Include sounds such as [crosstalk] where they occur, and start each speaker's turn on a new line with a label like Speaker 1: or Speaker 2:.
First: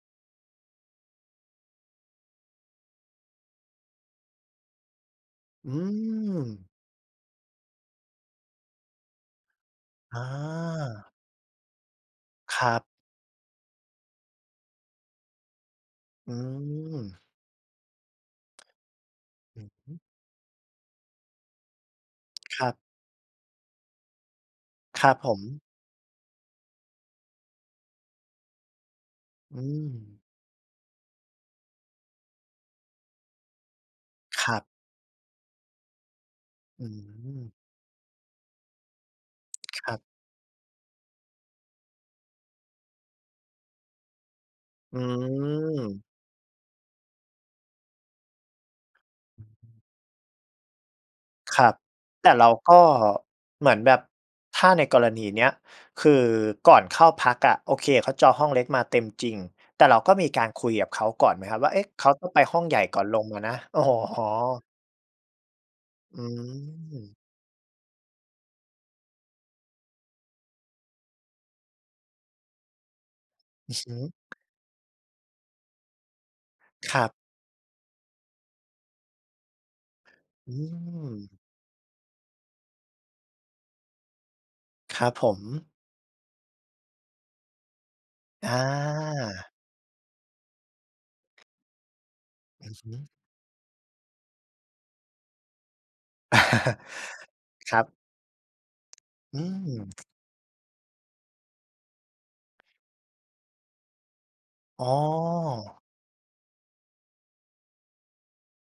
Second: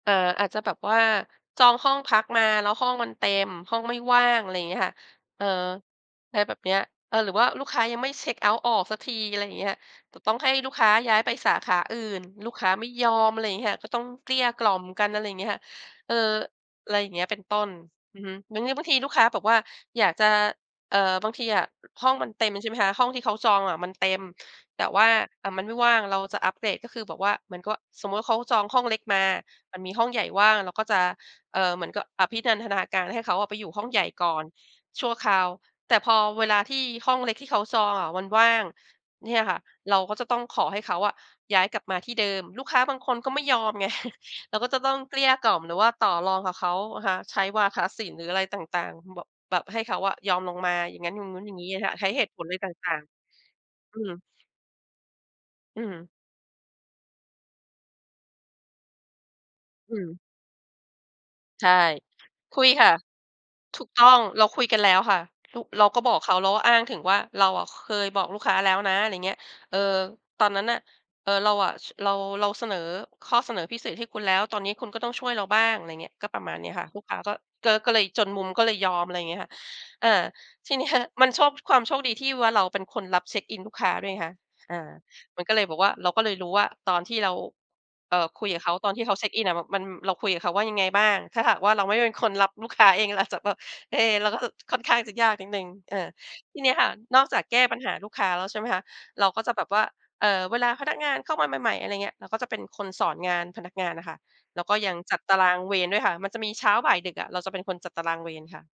Speaker 1: เอ่อ อาจจะแบบว่าจองห้องพักมาแล้วห้องมันเต็ม ห้องไม่ว่าง อะไรอย่างเงี้ยค่ะ เอ่อ
Speaker 2: อื
Speaker 1: อะไรแบบ
Speaker 2: ม
Speaker 1: เนี้ย เออ หรือว่าลูกค้ายังไม่เช็กเอาต์ออกสักที อะไรอย่างเงี้ย แต
Speaker 2: อ
Speaker 1: ่ต้องให้ลูกค้าย
Speaker 2: า
Speaker 1: ้ายไปสาขาอื่น ลูก
Speaker 2: ค
Speaker 1: ค
Speaker 2: ร
Speaker 1: ้า
Speaker 2: ับ
Speaker 1: ไม่ยอม อะไรอย่างเงี้ย ก็ต้องเกลี้ยกล่อมกัน อะไรอย่างเงี้ยค่ะ เอ่อ
Speaker 2: อื
Speaker 1: อะไรอย่างเง
Speaker 2: ม
Speaker 1: ี้ย เป็นต้น อือฮึ งั้น ง บางทีลูกค้าบอกว่
Speaker 2: อ
Speaker 1: า
Speaker 2: ือฮึ
Speaker 1: อยากจะ เอ่อ บางทีอะห้องมันเต็ม
Speaker 2: ค
Speaker 1: ใช
Speaker 2: ร
Speaker 1: ่
Speaker 2: ั
Speaker 1: ไ
Speaker 2: บ
Speaker 1: หมคะ ห้องที่เขาจองอะมันเต็ม แต่ว
Speaker 2: ค
Speaker 1: ่
Speaker 2: ร
Speaker 1: า
Speaker 2: ับผ
Speaker 1: แต่ม
Speaker 2: ม
Speaker 1: ันไม่ว่าง เราจะอัปเกรด ก็คือแบบว่า เหมือนกับว่า สมมุติว่าเขาจองห้องเล็กมา
Speaker 2: อื
Speaker 1: มันมีห้อง
Speaker 2: ม
Speaker 1: ใหญ่ว่าง เราก็จะ เอ่อ เหมือนกับอภินันทนาการให้เขาอะไปอยู่ห้องใหญ่ก่อ
Speaker 2: ค
Speaker 1: น
Speaker 2: รับ
Speaker 1: ชั่วคราว แต่พอเวลาที่
Speaker 2: อื
Speaker 1: ห้องเล็กที่
Speaker 2: ม
Speaker 1: เขาจองอะวันว่าง เนี่ยค่ะ
Speaker 2: ค
Speaker 1: เ
Speaker 2: ร
Speaker 1: ร
Speaker 2: ั
Speaker 1: า
Speaker 2: บ
Speaker 1: ก็จะต้องขอให้เขาอะย้ายกลับมาที่เดิม ลูกค้าบางคนก็ไม่ยอมไง [chuckles] เราก็จะต้อ
Speaker 2: อื
Speaker 1: งเกลี้ยกล่อม หรือว่า
Speaker 2: ม
Speaker 1: ต่อรองกับเขาอะค่ะ ใช้วาทศิลป์ หรืออะไรต่าง ๆ บ
Speaker 2: อือ
Speaker 1: แบบให
Speaker 2: ฮ
Speaker 1: ้
Speaker 2: ึ
Speaker 1: เขาอะยอมลงมา อย่างงั้น อย่างงู้น อย่า
Speaker 2: ค
Speaker 1: ง
Speaker 2: ร
Speaker 1: งี้
Speaker 2: ับ
Speaker 1: ค่ะ ใช้เห
Speaker 2: แต
Speaker 1: ต
Speaker 2: ่
Speaker 1: ุผ
Speaker 2: เ
Speaker 1: ล
Speaker 2: รา
Speaker 1: อะไรต
Speaker 2: ก็
Speaker 1: ่าง
Speaker 2: เหมือนแบ
Speaker 1: ๆ อื
Speaker 2: บ
Speaker 1: ม
Speaker 2: ถ้าในกรณีเนี้ย
Speaker 1: อื
Speaker 2: ค
Speaker 1: ม
Speaker 2: ือก่อนเข้าพักอะ โอเคเขาจองห้องเล็กมาเต็มจริง แต่
Speaker 1: อ
Speaker 2: เ
Speaker 1: ื
Speaker 2: ราก็
Speaker 1: ม
Speaker 2: มีการคุยกับเขาก่อนไหมครับ
Speaker 1: ใ
Speaker 2: ว
Speaker 1: ช
Speaker 2: ่
Speaker 1: ่
Speaker 2: า "เอ๊ะ เขาต้องไปห
Speaker 1: ค
Speaker 2: ้อ
Speaker 1: ุ
Speaker 2: ง
Speaker 1: ย
Speaker 2: ใหญ่
Speaker 1: ค่ะ
Speaker 2: ก่อนลงมานะ"? อ
Speaker 1: ถ
Speaker 2: ๋
Speaker 1: ูกต้อง เราคุ
Speaker 2: อ
Speaker 1: ยกันแล้วค่ะ ร เราก็บอ
Speaker 2: อ
Speaker 1: กเขา เราก็อ้างถึงว
Speaker 2: ืม
Speaker 1: ่า "เราอะเคยบอกลูกค้าแล้วนะ" อะไรอย่างเงี้ย เออ ตอนนั้นน่ะ เออ เราอะ ช เรา เราเสนอข้อเสนอ
Speaker 2: อื
Speaker 1: พ
Speaker 2: อ
Speaker 1: ิเ
Speaker 2: ฮ
Speaker 1: ศษให้
Speaker 2: ึ
Speaker 1: คุณแล้ว ตอนนี้คุณก็ต้องช่วยเราบ้าง อะไรอย่างเงี้ย ก็ประมาณเนี้ยค่ะ
Speaker 2: ค
Speaker 1: ล
Speaker 2: ร
Speaker 1: ูก
Speaker 2: ั
Speaker 1: ค
Speaker 2: บ
Speaker 1: ้าก็ ก็ ก็เลยจนมุม ก็เลยยอม อะไรอย่างเงี้ยค่ะ อา
Speaker 2: อื
Speaker 1: ทีเนี้ย มัน
Speaker 2: ม
Speaker 1: โชค ความโชคดีที่ว่าเราเป็นคนรับเเช็กอินลูกค้าด้วยไงคะ อา
Speaker 2: ครับผ
Speaker 1: ม
Speaker 2: ม
Speaker 1: ันก็เลยบอกว่า เราก็เลยรู้ว่า ตอนที่เรา เอ่อ คุ
Speaker 2: อ
Speaker 1: ยกับเขา ตอนที่เขาเช็กอิน
Speaker 2: า
Speaker 1: อะมัน เราคุยกับเขาว่ายังไงบ้าง ถ้าหากว่าเราไม่เป็นคนรับล
Speaker 2: อ
Speaker 1: ู
Speaker 2: ื
Speaker 1: ก
Speaker 2: อ
Speaker 1: ค
Speaker 2: ฮ
Speaker 1: ้าเ
Speaker 2: ึ
Speaker 1: อง เราอาจจะแบบ เอ๊ะ เราก็ บ ค่อนข้างจะยากนิดหนึ่ง เออ ทีเนี้ย
Speaker 2: [chuckles]
Speaker 1: ค่ะ นอกจากแก้
Speaker 2: ค
Speaker 1: ป
Speaker 2: ร
Speaker 1: ัญ
Speaker 2: ั
Speaker 1: หา
Speaker 2: บ
Speaker 1: ลูกค้าแล้ว ใช่ไหมคะ เรา
Speaker 2: อ
Speaker 1: ก
Speaker 2: ื
Speaker 1: ็จะแบบว่า
Speaker 2: ม
Speaker 1: เอ่อ เวลาพนักงานเข้ามาใหม่ ๆ อะไรอย่างเงี้ย เราก็จะเป็นคนสอนงานพนักงานอะค่ะ แล้วก็
Speaker 2: อ๋
Speaker 1: ยั
Speaker 2: อ
Speaker 1: งจัดตารางเวรด้วยค่ะ มันจะมีเช้า บ่าย ดึก อะ เราจะเป็นคนจัดตารางเวรค่ะ